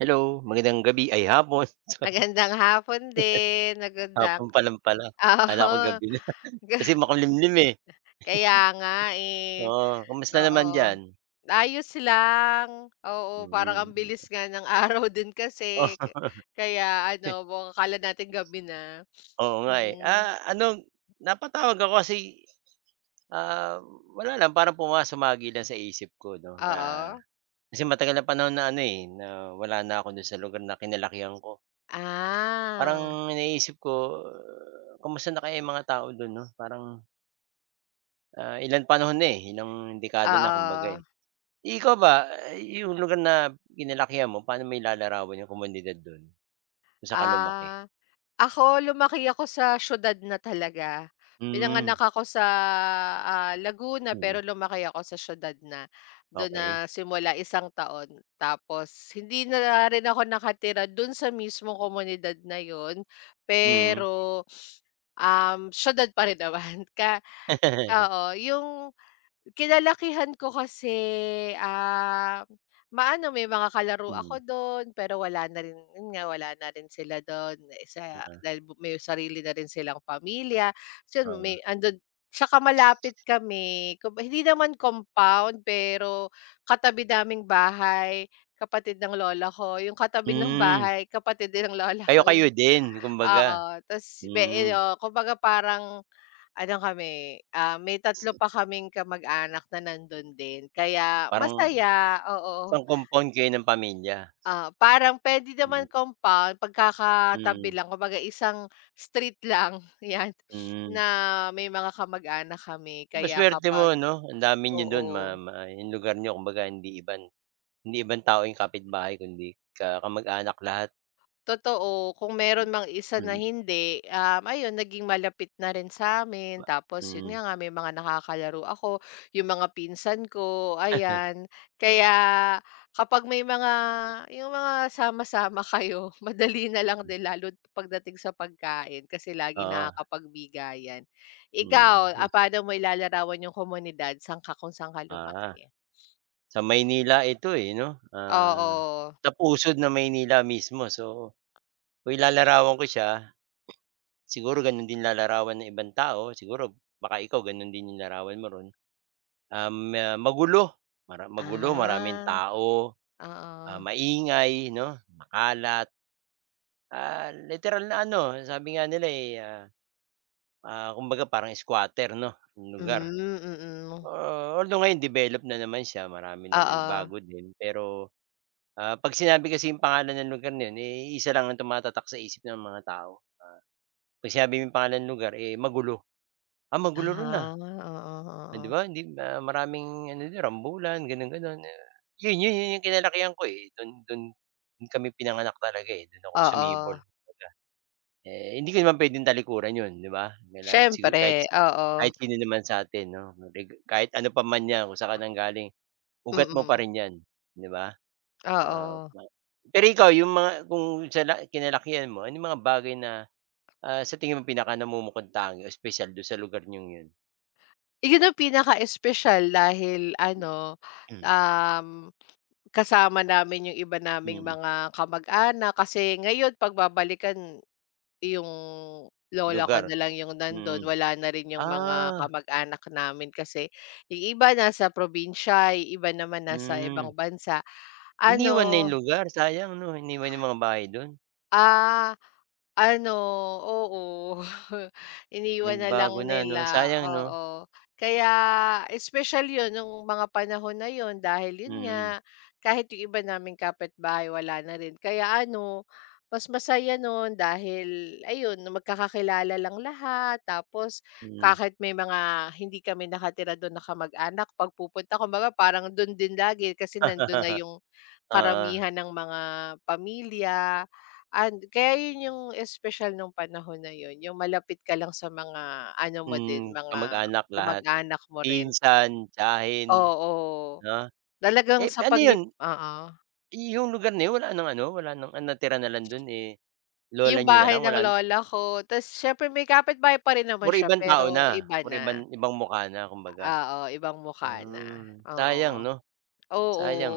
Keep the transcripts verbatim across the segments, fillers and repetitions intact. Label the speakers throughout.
Speaker 1: Hello, magandang gabi, ay hapon.
Speaker 2: Magandang hapon din, magandang
Speaker 1: Hapon pa lang pala,
Speaker 2: oo,
Speaker 1: akala ko gabi na
Speaker 2: ga
Speaker 1: kasi makulimlim, eh.
Speaker 2: kaya nga, eh,
Speaker 1: Oo, kamusta naman
Speaker 2: oo.
Speaker 1: diyan?
Speaker 2: Ayos lang, oo, parang
Speaker 1: Mm.
Speaker 2: ang bilis nga ng araw din kasi ka
Speaker 1: Oo.
Speaker 2: kaya ano, mukhang akala natin gabi na.
Speaker 1: Nga, eh.
Speaker 2: Mm,
Speaker 1: Ah, ano, napatawag ako kasi, ah, wala lang, parang pumasumagi lang sa isip ko 'no, na
Speaker 2: oo.
Speaker 1: kasi matagal ng panahon na ano, eh, na wala na ako dun sa lugar na kinalakihan ko.
Speaker 2: Ah,
Speaker 1: Parang naisip ko, ah, kamusta na kaya yung mga tao dun 'no? Parang, ah, ilang panahon na, eh, ilang dekada na kumbaga,
Speaker 2: oo.
Speaker 1: eh. Ikaw ba, ah, yung lugar na kinalakihan mo, paano mo ilalarawan yung komunidad dun, kung saan ka lumaki?
Speaker 2: Ah. Ako, lumaki ako sa siyudad na talaga. Pinanganak
Speaker 1: Hmm,
Speaker 2: ako sa, ah, Laguna, pero
Speaker 1: mm,
Speaker 2: lumaki ako sa siyudad na. Doon
Speaker 1: okey,
Speaker 2: na simula isang taon, tapos hindi na rin ako nakatira do'n sa mismong komunidad na yon,
Speaker 1: mm.
Speaker 2: pero, um, siyudad pa rin naman ka oo, yung kinalakihan ko kasi, ah, maano may mga kalaro
Speaker 1: Hmm,
Speaker 2: ako don pero wala na rin, yun nga, wala na rin sila don sa
Speaker 1: oo,
Speaker 2: dahil bu may sarili na rin silang pamilya. So yun,
Speaker 1: oo.
Speaker 2: may andun tsaka malapit kami, kumba hindi naman compound, pero katabi naming bahay, kapatid ng lola ko, yung katabi ng
Speaker 1: Hmm,
Speaker 2: bahay, kapatid din ng lola ko
Speaker 1: kayo-kayo
Speaker 2: yung
Speaker 1: din kumbaga?
Speaker 2: oo, ta's may
Speaker 1: Hmm,
Speaker 2: ano, kumbaga parang ano kami, ah, may tatlo pa kaming kamag-anak na nandun din, kaya
Speaker 1: parang
Speaker 2: masaya, oo.
Speaker 1: isang compound kayo ng pamilya?
Speaker 2: Ah, parang puwede
Speaker 1: Hmm,
Speaker 2: naman compound, pagkakatabi
Speaker 1: mm,
Speaker 2: lang, kumbaga isang street lang 'yan na
Speaker 1: mm.
Speaker 2: may mga kamag-anak kami, kaya
Speaker 1: Napakasuwerte mo
Speaker 2: kapag
Speaker 1: 'no, ang dami niyo dun ma
Speaker 2: oo.
Speaker 1: ma yung lugar niyo kumbaga hindi iban. Hindi ibang tao yung kapitbahay kundi ka kamag-anak lahat.
Speaker 2: Totoo, kung meron mang isa na
Speaker 1: Mm,
Speaker 2: hindi, um, ayun naging malapit na rin sa'min, tapos yun
Speaker 1: mm.
Speaker 2: nga nga may mga nakakalaro ako, yung mga pinsan ko, ayan. Kaya kapag may mga yung mga sama-sama kayo madali na lang din lalo't pagdating sa pagkain, kasi laging
Speaker 1: Oo.
Speaker 2: nakakapagbigayan.
Speaker 1: Mhm,
Speaker 2: Ikaw, ah, paano mo ilalarawan yung komunidad, saan ka kung saan ka
Speaker 1: ah,
Speaker 2: lumaki?
Speaker 1: sa Maynila ito, eh, 'no, ah,
Speaker 2: Oo.
Speaker 1: sa pusod ng Maynila mismo. So, kung ilalarawan ko siya, siguro gano'n din lalarawan ng ibang tao, siguro baka ikaw gano'n din yung larawan mo ro'n. Um, ah, magulo, mara magulo, maraming
Speaker 2: Ah,
Speaker 1: tao, ah,
Speaker 2: oo.
Speaker 1: maingay 'no, makalat, ah, literal na ano, sabi nga nila, eh, ah, ah, kumbaga parang squatter 'no, yung
Speaker 2: Hmm,
Speaker 1: lugar.
Speaker 2: mm. Mm.
Speaker 1: Ah, although ngayon develop na naman siya, marami na
Speaker 2: Oo.
Speaker 1: nagbago din, pero ah, 'pag sinabi kasi yung pangalan ng lugar na yun, eh, isa lang ang tumatatak sa isip ng mga tao. Ah, 'pag sinabi mo yung pangalan ng lugar, eh, magulo. "Ah, magulo ro'n,
Speaker 2: Ah,
Speaker 1: ah."
Speaker 2: oo,
Speaker 1: Oh, 'di
Speaker 2: oo.
Speaker 1: ba? Hindi ma maraming ano do'n, rambulan, gano'n, gano'n. Ah, yun yun yun yung kinalakihan ko, eh. Do'n do'n do'n kami pinanganak talaga, eh. Do'n ako
Speaker 2: Oo,
Speaker 1: sumibol kumbaga. Eh, hindi ko naman puwedeng talikuran yun, 'di ba? Kailangan siguro
Speaker 2: siyempre,
Speaker 1: kahit
Speaker 2: oo.
Speaker 1: kahit sino naman sa'tin 'no, reg kahit ano pa man 'yan, kung saan ka nanggaling, ugat mo pa
Speaker 2: Mm,
Speaker 1: rin 'yan, 'di ba? Ah,
Speaker 2: oo.
Speaker 1: ma pero ikaw yung mga kung sa la kinalakihan mo, anong mga bagay na, ah, sa tingin mo pinakanamumukontangi o espesyal dun sa lugar niyong yun?
Speaker 2: Iyon ang pinaka-espesyal dahil ano,
Speaker 1: Hmm.
Speaker 2: um, kasama namin yung iba naming
Speaker 1: Mm,
Speaker 2: mga kamag-anak, kasi ngayon pagbabalikan yung lola ko na
Speaker 1: lugar,
Speaker 2: lang yung nandun,
Speaker 1: mm.
Speaker 2: wala na rin yung mga
Speaker 1: Ah,
Speaker 2: kamag-anak namin kasi yung iba nasa probinsya, yung iba naman nasa ibang
Speaker 1: mm.
Speaker 2: bansa.
Speaker 1: Iniwan na
Speaker 2: Ano,
Speaker 1: yung lugar, sayang 'no, iniwan yung mga bahay dun.
Speaker 2: ah ano, oo. Iniwan na
Speaker 1: Nagbago
Speaker 2: lang
Speaker 1: na 'no,
Speaker 2: nila,
Speaker 1: sayang 'no?
Speaker 2: oo. Kaya espesyal 'yun nung mga panahon na 'yun, dahil 'yun
Speaker 1: Mm,
Speaker 2: nga, kahit yung iba naming kapitbahay wala na rin. Kaya ano, mas masaya nun dahil ayun magkakakilala lang lahat, tapos
Speaker 1: mm.
Speaker 2: kahit may mga hindi kami nakatira dun na kamag-anak, 'pag pupunta kumbaga parang dun din lagi kasi nandun na yung
Speaker 1: Oo,
Speaker 2: karamihan ng mga pamilya. And kaya yun yung espesyal nung panahon na yun, yung malapit ka lang sa mga ano mo din,
Speaker 1: mm,
Speaker 2: mga
Speaker 1: kamag-anak lahat,
Speaker 2: kamag-anak mo rin.
Speaker 1: pinsan, tiyahin
Speaker 2: Oo,
Speaker 1: 'no?
Speaker 2: talagang
Speaker 1: Eh,
Speaker 2: sa
Speaker 1: ano
Speaker 2: paglip
Speaker 1: yun,
Speaker 2: oo,
Speaker 1: yung lugar na yun wala ng ano, wala ng ang natira na lang dun, eh, lola
Speaker 2: yung
Speaker 1: niyo na
Speaker 2: bahay
Speaker 1: lang
Speaker 2: ng
Speaker 1: wala na,
Speaker 2: lola ko ta's siyempre may kapitbahay pa rin naman
Speaker 1: puro
Speaker 2: siya,
Speaker 1: ibang
Speaker 2: pero
Speaker 1: tao na,
Speaker 2: iba
Speaker 1: puro
Speaker 2: na.
Speaker 1: ibang ibang mukha na kumbaga.
Speaker 2: Oo, ibang mukha na,
Speaker 1: Ah,
Speaker 2: oo.
Speaker 1: sayang 'no,
Speaker 2: Oo.
Speaker 1: sayang.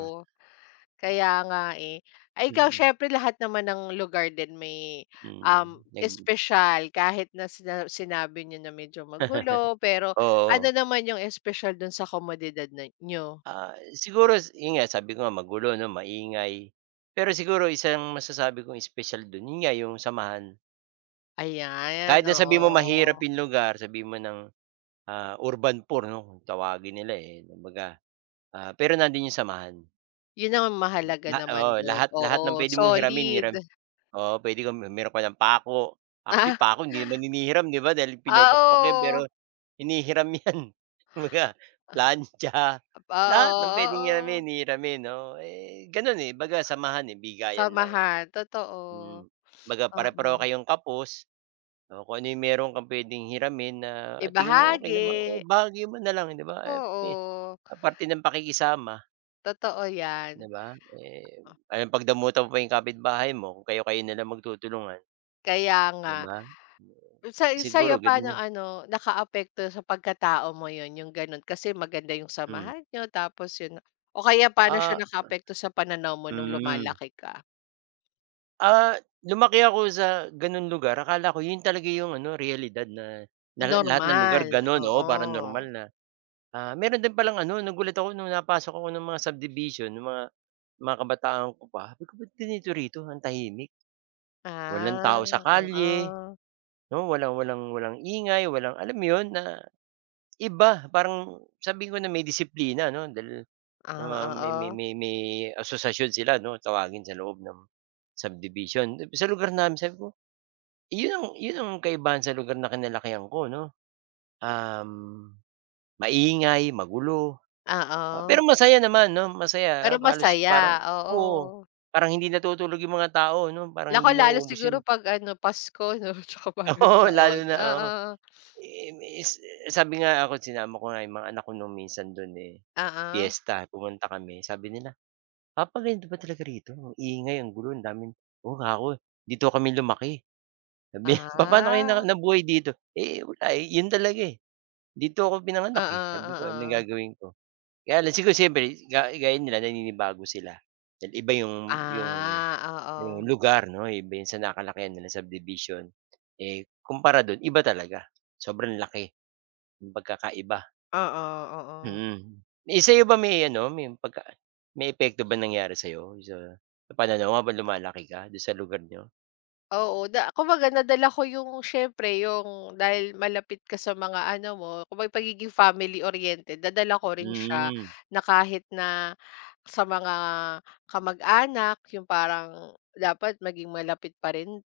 Speaker 2: Kaya nga, eh. Ay, ikaw
Speaker 1: Mm,
Speaker 2: siyempre lahat naman ng lugar din may,
Speaker 1: mm,
Speaker 2: um,
Speaker 1: nag
Speaker 2: espesyal, kahit na sina sinabi niyo na medyo magulo, pero ano
Speaker 1: oo.
Speaker 2: naman yung espesyal dun sa komodidad na niyo?
Speaker 1: Ah, siguro yun nga sabi ko nga magulo 'no, maingay. Pero siguro isang masasabi kong espesyal dun, yun nga yung samahan.
Speaker 2: Ayan,
Speaker 1: Kahit na sabihin mo mahirap
Speaker 2: oo.
Speaker 1: yung lugar, sabihin mo ng, ah, urban poor 'no, kung tawagin nila, eh, kumbaga, ah, pero nandun yung samahan.
Speaker 2: Yun ang mahalaga
Speaker 1: La
Speaker 2: naman
Speaker 1: oo,
Speaker 2: dun,
Speaker 1: lahat
Speaker 2: oo,
Speaker 1: lahat ng puwede mong hiramin
Speaker 2: solid.
Speaker 1: hiram oo, puwede kang meron ka ng pako. Actually,
Speaker 2: Ah,
Speaker 1: pako hindi naman hinihiram 'di ba dahil pinupukpok yan
Speaker 2: oo.
Speaker 1: pero hinihiram yan. Kumbaga
Speaker 2: Ah,
Speaker 1: plantsa, lahat
Speaker 2: oo,
Speaker 1: ng puwedeng hiramin
Speaker 2: oo.
Speaker 1: hihiramin, oo. Eh, gano'n, eh, baga samahan, eh, bigayan lang, eh,
Speaker 2: Samahan, totoo.
Speaker 1: mm. Kumbaga pare-pareho
Speaker 2: Oo,
Speaker 1: kayong kapos, oo, kung ano yung meron kang puwedeng hiramin na tingin mo okey
Speaker 2: ibahagi,
Speaker 1: naman, o bahagi mo na lang 'di ba, eh, eh,
Speaker 2: oo,
Speaker 1: parte ng pakikisama.
Speaker 2: totoo
Speaker 1: 'Di
Speaker 2: yan.
Speaker 1: ba? Eh, ayun pagdamutan mo pa yung kapitbahay mo kung kayo-kayo na lang magtutulungan,
Speaker 2: Kaya nga.
Speaker 1: 'di ba?
Speaker 2: Sa
Speaker 1: Siguro
Speaker 2: sa'yo
Speaker 1: gano'n
Speaker 2: paano
Speaker 1: na,
Speaker 2: ano, nakaapekto sa pagkatao mo yun, yung ganon. Kasi maganda yung
Speaker 1: hmm.
Speaker 2: samahan niyo tapos yun, o kaya paano siya
Speaker 1: Ah,
Speaker 2: nakaapekto sa pananaw mo nung
Speaker 1: hmm.
Speaker 2: lumalaki ka?
Speaker 1: Ah, lumaki ako sa gano'ng lugar, akala ko 'yun talaga yung ano, realidad na na la lahat ng lugar
Speaker 2: Normal,
Speaker 1: gano'n, oo, parang normal
Speaker 2: oo.
Speaker 1: na. Ah, meron din palang ano, nagulat ako nung napasok ako ng mga subdivision ng mga mga kabataan ko pa, sabi ko ba't ganito rito ang tahimik? Walang
Speaker 2: Ah,
Speaker 1: tao sa kalye,
Speaker 2: oo.
Speaker 1: 'no, walang walang walang ingay, walang alam mo 'yun na iba, parang sabihin ko na may disiplina 'no, dahil,
Speaker 2: Ah,
Speaker 1: ah, may may
Speaker 2: oo.
Speaker 1: may may asosasyon sila 'no, tawagin sa loob ng subdivision. Sa lugar namin sabi ko, yun ang yun ang kaibahan sa lugar na kinalakihan ko 'no, um, maingay, magulo, ah, pero
Speaker 2: Oo.
Speaker 1: masaya naman 'no,
Speaker 2: Pero
Speaker 1: masaya ah, halos parang
Speaker 2: masaya,
Speaker 1: oo,
Speaker 2: oo.
Speaker 1: parang hindi natutulog yung mga tao 'no, parang
Speaker 2: Nako,
Speaker 1: hindi
Speaker 2: lalo
Speaker 1: nauubos
Speaker 2: siguro
Speaker 1: yung
Speaker 2: 'pag ano, Pasko 'no, tsaka Bagong
Speaker 1: oo, lalo
Speaker 2: Taon,
Speaker 1: na oo.
Speaker 2: oo.
Speaker 1: Eh, is sabi nga ako sinama ko nga yung mga anak ko nung minsan dun, eh,
Speaker 2: Oo.
Speaker 1: piyesta pumunta kami sabi nila, papa "Papaganda ba talaga rito ang ingay, ang gulo, ang daming." "Oo nga ako, dito kami lumaki." Sabi niya, "Papaano kayo na
Speaker 2: Ah,
Speaker 1: nabuhay dito?" "Eh, wala, eh, yun talaga, eh, dito ako pinanganak, eh."
Speaker 2: oo,
Speaker 1: Sabi ko, "Anong
Speaker 2: oo.
Speaker 1: gagawin ko?" Kaya lang siguro siyempre ga gaya nila naninibago sila, dahil iba yung yung
Speaker 2: Ah, oo.
Speaker 1: yung lugar 'no, iba yung sa nakalakihan nila, subdivision, eh, kumpara dun iba talaga, sobrang laki ng pagkakaiba.
Speaker 2: Oo, oo.
Speaker 1: Mm. Eh, sa'yo ba may ano, may pagka may epekto ba nangyari sa'yo sa sa pananaw habang lumalaki ka do'n sa lugar niyo?
Speaker 2: Oo, na kumbaga nadala ko yung, siyempre yung, dahil malapit ka sa mga ano mo, kumbaga pagiging family oriented nadala ko rin siya
Speaker 1: Mm,
Speaker 2: na kahit na sa mga kamag-anak, yung parang dapat maging malapit pa rin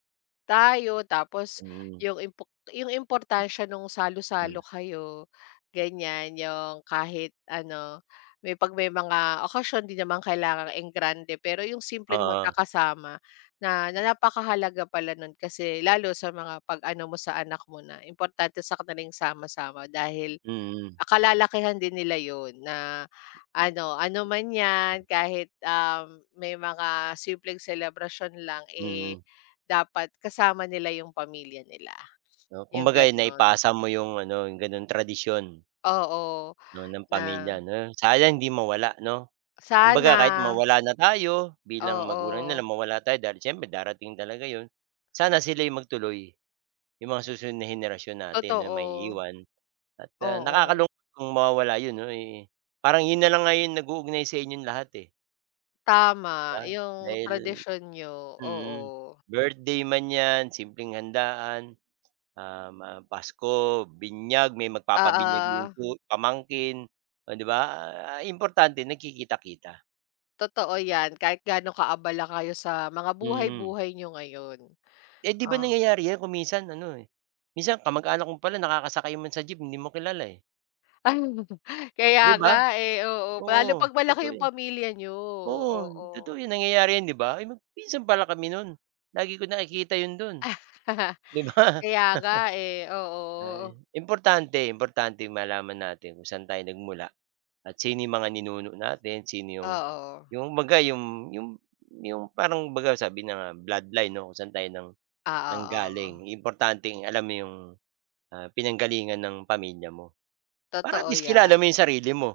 Speaker 2: tayo, tapos
Speaker 1: mm,
Speaker 2: yung impok, yung importansya nung
Speaker 1: hmm,
Speaker 2: salo-salo kayo, ganyan. Yung kahit ano, may 'pag may mga okasyon di naman kailangang engrande, pero yung simpleng
Speaker 1: oo,
Speaker 2: magkakasama na, na napakahalaga pala nun kasi lalo sa mga 'pag ano mo sa anak mo na importante sa kanilang sama-sama, dahil
Speaker 1: mm,
Speaker 2: akalalakihan din nila yun na ano, ano man yan, kahit, um, may mga simpleng celebration lang, eh,
Speaker 1: mm.
Speaker 2: dapat kasama nila yung pamilya nila,
Speaker 1: Oh,
Speaker 2: yung
Speaker 1: kumbaga
Speaker 2: gano'n.
Speaker 1: naipasa mo yung ano, yung gano'ng tradisyon
Speaker 2: Oo,
Speaker 1: 'no, ng
Speaker 2: na
Speaker 1: pamilya 'no, sana hindi mawala 'no. Kumbaga kahit
Speaker 2: sana,
Speaker 1: mawala na tayo bilang magulang
Speaker 2: oo,
Speaker 1: nila, mawala tayo dahil siyempre darating talaga 'yun. Sana sila yung magtuloy, yung mga susunod na henerasyon natin na
Speaker 2: totoo,
Speaker 1: maiiwan. At, ah,
Speaker 2: oo,
Speaker 1: nakakalungkot kung mawawala yun 'no, eh, parang yun na lang nga yung nag-uugnay sa inyong lahat, eh,
Speaker 2: tama
Speaker 1: 'di ba?
Speaker 2: yung
Speaker 1: Dahil
Speaker 2: tradisyon niyo, oo.
Speaker 1: mm, birthday man 'yan, simpleng handaan, um, ah, pasko, binyag, may
Speaker 2: Ah.
Speaker 1: magpapabinyag
Speaker 2: Ah,
Speaker 1: yung pu pamangkin, oh, 'di ba? Ah, importante nagkikita-kita,
Speaker 2: totoo yan, kahit gaano kaabala kayo sa mga
Speaker 1: mm.
Speaker 2: buhay-buhay niyo ngayon.
Speaker 1: Eh, 'di ba
Speaker 2: Ah.
Speaker 1: nangyayari 'yan kung minsan ano, eh, minsan kamag-anak mo pala nakakasakay man sa jeep hindi mo kilala, eh,
Speaker 2: Ay, kaya
Speaker 1: 'di ba?
Speaker 2: nga, eh, oo. Lalo
Speaker 1: Oo,
Speaker 2: 'pag malaki
Speaker 1: totoo
Speaker 2: yung
Speaker 1: 'yan.
Speaker 2: pamilya niyo,
Speaker 1: Oo,
Speaker 2: oo.
Speaker 1: totoo yun nangyayari yun 'di ba? Ay mag pinsan pala kami nun, lagi ko nakikita yun dun, 'di ba?
Speaker 2: Kaya nga, eh, oo.
Speaker 1: Ay, importante importante malaman natin kung saan tayo nagmula at sino yung mga ninuno natin, sino yung
Speaker 2: Oo.
Speaker 1: yung kumbaga yung yung yung parang kumbaga sabi na nga bloodline 'no, kung saan tayo nang
Speaker 2: Ah,
Speaker 1: nanggaling.
Speaker 2: oo.
Speaker 1: Importanteng alam mo yung, ah, pinanggalingan ng pamilya mo, para at
Speaker 2: Totoo
Speaker 1: least kilala
Speaker 2: 'yan.
Speaker 1: mo yung sarili mo.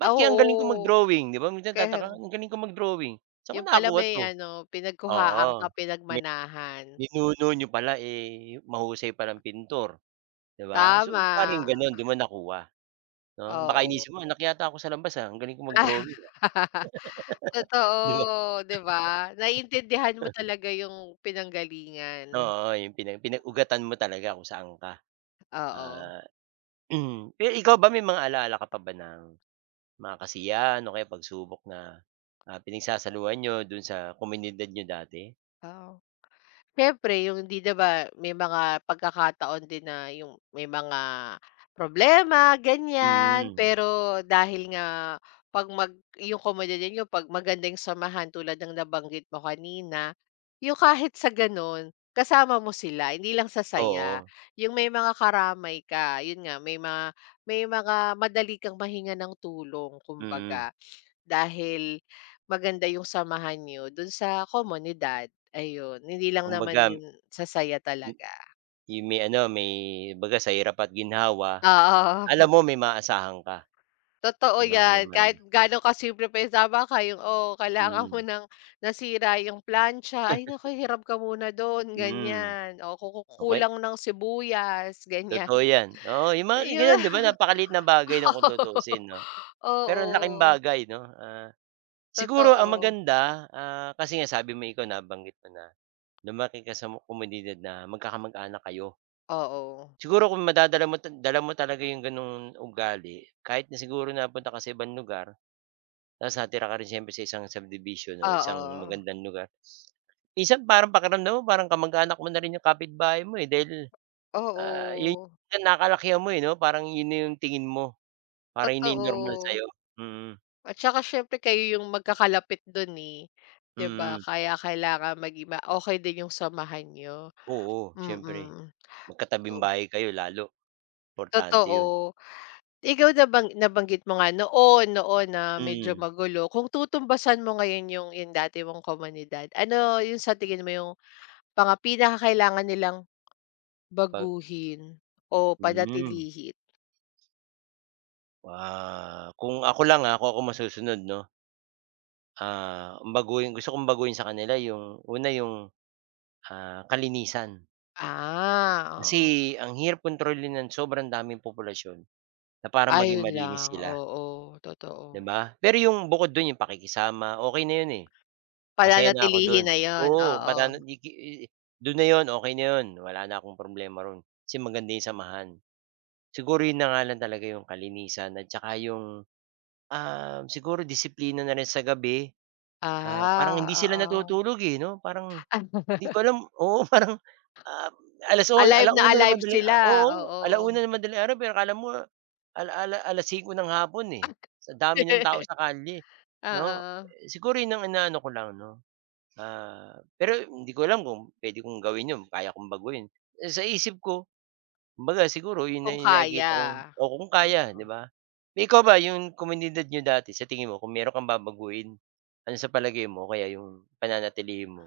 Speaker 2: Ah,
Speaker 1: "Ba't kaya ang galing ko
Speaker 2: oo.
Speaker 1: mag-drawing?" 'Di ba minsan
Speaker 2: Kaya
Speaker 1: tataka, "Ang galing ko mag-drawing, saan ko
Speaker 2: yun pala
Speaker 1: nakakuha
Speaker 2: may
Speaker 1: 'to?"
Speaker 2: ano, pinagkuhaan ka,
Speaker 1: Oo.
Speaker 2: pinagmanahan.
Speaker 1: Ninuno niyo pala, eh, mahusay palang pintor, 'di ba? So,
Speaker 2: Tama,
Speaker 1: maaaring gano'n do'n mo nakuha, 'no? Baka
Speaker 2: oo.
Speaker 1: iniisip mo, "Anak yata ako sa labas, ah, ang galing ko
Speaker 2: Ah,
Speaker 1: mag-drawing, ah." 'Di ba?
Speaker 2: totoo, 'di ba? Naiintindihan mo talaga yung pinanggalingan.
Speaker 1: Oo, yung pinag pinag-ugatan mo talaga kung saan ka.
Speaker 2: Oo,
Speaker 1: Ah, pero ikaw ba may mga ala-ala ka pa ba ng mga kasiyahan o kaya pagsubok na, ah, pinagsasaluhan niyo do'n sa komunidad niyo dati?
Speaker 2: oo. Siyempre yung hindi, 'di ba may mga pagkakataon din na yung may mga problema ganyan,
Speaker 1: Mm,
Speaker 2: pero dahil nga 'pag mag yung komunidad niyo 'pag maganda yung samahan tulad ng nabanggit mo kanina, yung kahit sa gano'n kasama mo sila hindi lang sa saya,
Speaker 1: oo,
Speaker 2: yung may mga karamay ka, yun nga may mga may mga madali kang mahinga ng tulong,
Speaker 1: mm.
Speaker 2: kumbaga. Dahil maganda yung samahan niyo dun sa komunidad, ayun. Hindi lang naman
Speaker 1: Kumbaga,
Speaker 2: yun sa saya
Speaker 1: m
Speaker 2: talaga.
Speaker 1: yung may ano, may 'baga sa hirap at ginhawa,
Speaker 2: Oo,
Speaker 1: alam mo may maaasahan ka.
Speaker 2: totoo
Speaker 1: Oo
Speaker 2: yan.
Speaker 1: naman,
Speaker 2: Kahit gaano kasimple pa yung, tama ka yung, "Oh, kailangan mo
Speaker 1: hmm,
Speaker 2: ng nasira yung plancha, ay naku, hirap ka muna dun."
Speaker 1: mm,
Speaker 2: Ganyan. O ku
Speaker 1: okey,
Speaker 2: kulang ng sibuyas, ganyan.
Speaker 1: totoo yan, oo yung mga
Speaker 2: Yung
Speaker 1: ganyan 'di ba napakaliit na bagay na kung tutuusin 'no, pero ang laking
Speaker 2: oo,
Speaker 1: bagay 'no, ah, siguro ang
Speaker 2: totoo.
Speaker 1: maganda, ah, kasi nga sabi mo ikaw nabanggit mo na lumaki ka sa mo komunidad na magkakamag-anak kayo.
Speaker 2: Oo,
Speaker 1: Siguro kung madadala mo, dala mo talaga yung ganong ugali kahit na siguro napunta ka sa ibang lugar, tapos natira ka rin siyempre sa isang subdivision o isang
Speaker 2: oo,
Speaker 1: magandang lugar, minsan parang pakiramdam mo parang kamag-anak mo na rin yung kapitbahay mo, eh, dahil ah, yun
Speaker 2: oo,
Speaker 1: yung nakalakihan mo, eh, 'no? Parang yun na yung tingin mo, parang yun na yung normal
Speaker 2: totoo.
Speaker 1: sa'yo. Mm,
Speaker 2: At saka siyempre kayo yung magkakalapit dun, eh, 'di ba?
Speaker 1: mm.
Speaker 2: Kaya kailangan maging ma okay din yung samahan niyo,
Speaker 1: Oo, siyempre
Speaker 2: mm.
Speaker 1: magkatabing
Speaker 2: Mm,
Speaker 1: bahay kayo lalo, importante yun.
Speaker 2: totoo. Ikaw nabang nabanggit mo nga noon noon na medyo
Speaker 1: Mm,
Speaker 2: magulo, kung tutumbasan mo ngayon yung yung dati mong komunidad, ano yung sa tingin mo yung mga pinakakailangan nilang
Speaker 1: pag
Speaker 2: baguhin o
Speaker 1: hmm.
Speaker 2: padatilihin.
Speaker 1: Ah, kung ako lang, ah, kung ako masusunod 'no, ah, baguhin, gusto kong baguhin sa kanila yung una yung, ah, kalinisan. Kasi
Speaker 2: Ah, oo.
Speaker 1: ang hirap kontrolin ng sobrang daming populasyon na para
Speaker 2: Ah,
Speaker 1: maging
Speaker 2: yun
Speaker 1: malinis
Speaker 2: lang,
Speaker 1: sila,
Speaker 2: oo, totoo.
Speaker 1: 'di ba? Pero yung bukod dun yung pakikisama, okey na yun, eh. Masaya na ako
Speaker 2: Pananatilihin
Speaker 1: don.
Speaker 2: na yon,
Speaker 1: Oo,
Speaker 2: oo.
Speaker 1: wala na, di ki i dun na yon, okey na yon, wala na akong problema ro'n, kasi maganda yung samahan. Siguro yun na nga lang talaga yung kalinisan at saka yung, um, siguro disiplina na rin sa gabi. Ah, parang hindi
Speaker 2: Ah,
Speaker 1: sila
Speaker 2: oo.
Speaker 1: natutulog, eh, 'no? Parang di ko alam, oo, parang, ah, alas on
Speaker 2: Alive na
Speaker 1: ala-una ng
Speaker 2: alive
Speaker 1: madaling
Speaker 2: sila,
Speaker 1: ah, oo,
Speaker 2: oo.
Speaker 1: ala-una ng madaling araw pero akala mo ala ala alas-singko ng hapon, eh. Sa dami ng tao sa kalye, 'no?
Speaker 2: Oo,
Speaker 1: Siguro yun ang inaano ko lang, 'no? Ah, pero hindi ko alam kung puwede kong gawin 'yun, kaya kong baguhin. Eh, sa isip ko, kumbaga siguro 'yun na
Speaker 2: kung
Speaker 1: 'yung nakikita
Speaker 2: kaya.
Speaker 1: kong o kung kaya,
Speaker 2: Oo.
Speaker 1: 'di ba? Eh, ikaw ba 'yung komunidad niyo dati sa tingin mo kung meron kang babaguhin, ano sa palagay mo o kaya 'yung pananatilihin mo?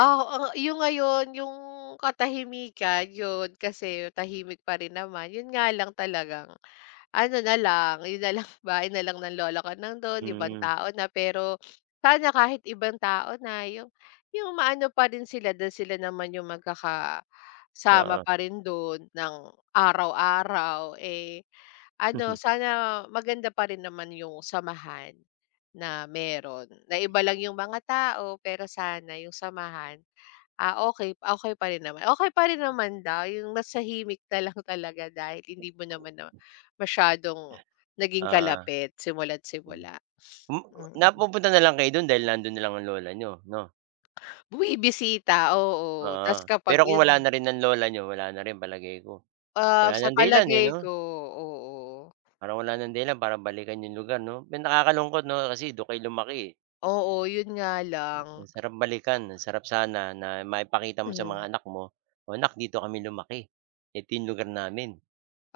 Speaker 2: Oo, yung ngayon, yung katahimikan, yun, kasi tahimik pa rin naman, yun nga lang talagang ano na lang, yun na lang, bahay na lang ng lola ko nandun, ibang
Speaker 1: Mm,
Speaker 2: tao na. Pero sana kahit ibang tao na, yung yung maano pa rin sila dahil sila naman yung magkakasama
Speaker 1: oo.
Speaker 2: pa rin dun ng araw-araw. Eh, ano, sana maganda pa rin naman yung samahan na meron, na iba lang yung mga tao, pero sana yung samahan, ah, okay, okay pa rin naman. Okay pa rin naman daw, yung masahimik na lang talaga dahil hindi mo naman na masyadong naging
Speaker 1: Oo,
Speaker 2: kalapit simula't
Speaker 1: hmm.
Speaker 2: simula.
Speaker 1: Hmm,
Speaker 2: Mm.
Speaker 1: napupunta na lang kayo do'n dahil nando'n na lang ang lola niyo, 'no?
Speaker 2: Bumibisita, oo. Ta's
Speaker 1: Oo,
Speaker 2: kapag
Speaker 1: pero kung
Speaker 2: yun,
Speaker 1: wala na rin ang lola niyo, wala na rin palagay ko.
Speaker 2: ah,
Speaker 1: Wala
Speaker 2: sa
Speaker 1: ng dahilan, eh,
Speaker 2: palagay
Speaker 1: 'no?
Speaker 2: ko, oo.
Speaker 1: Parang wala ng dahilan para balikan yung lugar 'no? Pero nakakalungkot 'no, kasi dun kayo lumaki, eh.
Speaker 2: Oo, yun nga lang.
Speaker 1: Ang sarap balikan, ang sarap sana na maipakita mo sa
Speaker 2: Hmm,
Speaker 1: mga anak mo, "O anak, dito kami lumaki. Ito yung lugar namin."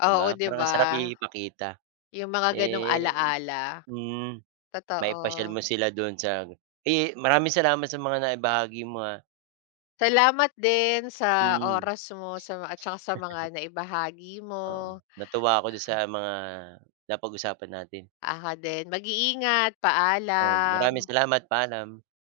Speaker 1: 'Di
Speaker 2: oo,
Speaker 1: ba?
Speaker 2: 'di
Speaker 1: Parang
Speaker 2: ba?
Speaker 1: ang sarap ipakita.
Speaker 2: Yung mga gano'ng
Speaker 1: Eh,
Speaker 2: ala-ala,
Speaker 1: mm,
Speaker 2: totoo.
Speaker 1: maipasyal mo sila dun sa eh, maraming salamat sa mga naibahagi mo, ah.
Speaker 2: Salamat din sa
Speaker 1: Mm,
Speaker 2: oras mo sa at saka sa mga naibahagi mo.
Speaker 1: oo. Natuwa ako dun sa mga napag-usapan natin.
Speaker 2: Aha, din. Mag-iingat,
Speaker 1: Um, maraming
Speaker 2: paalam.
Speaker 1: salamat. Paalam.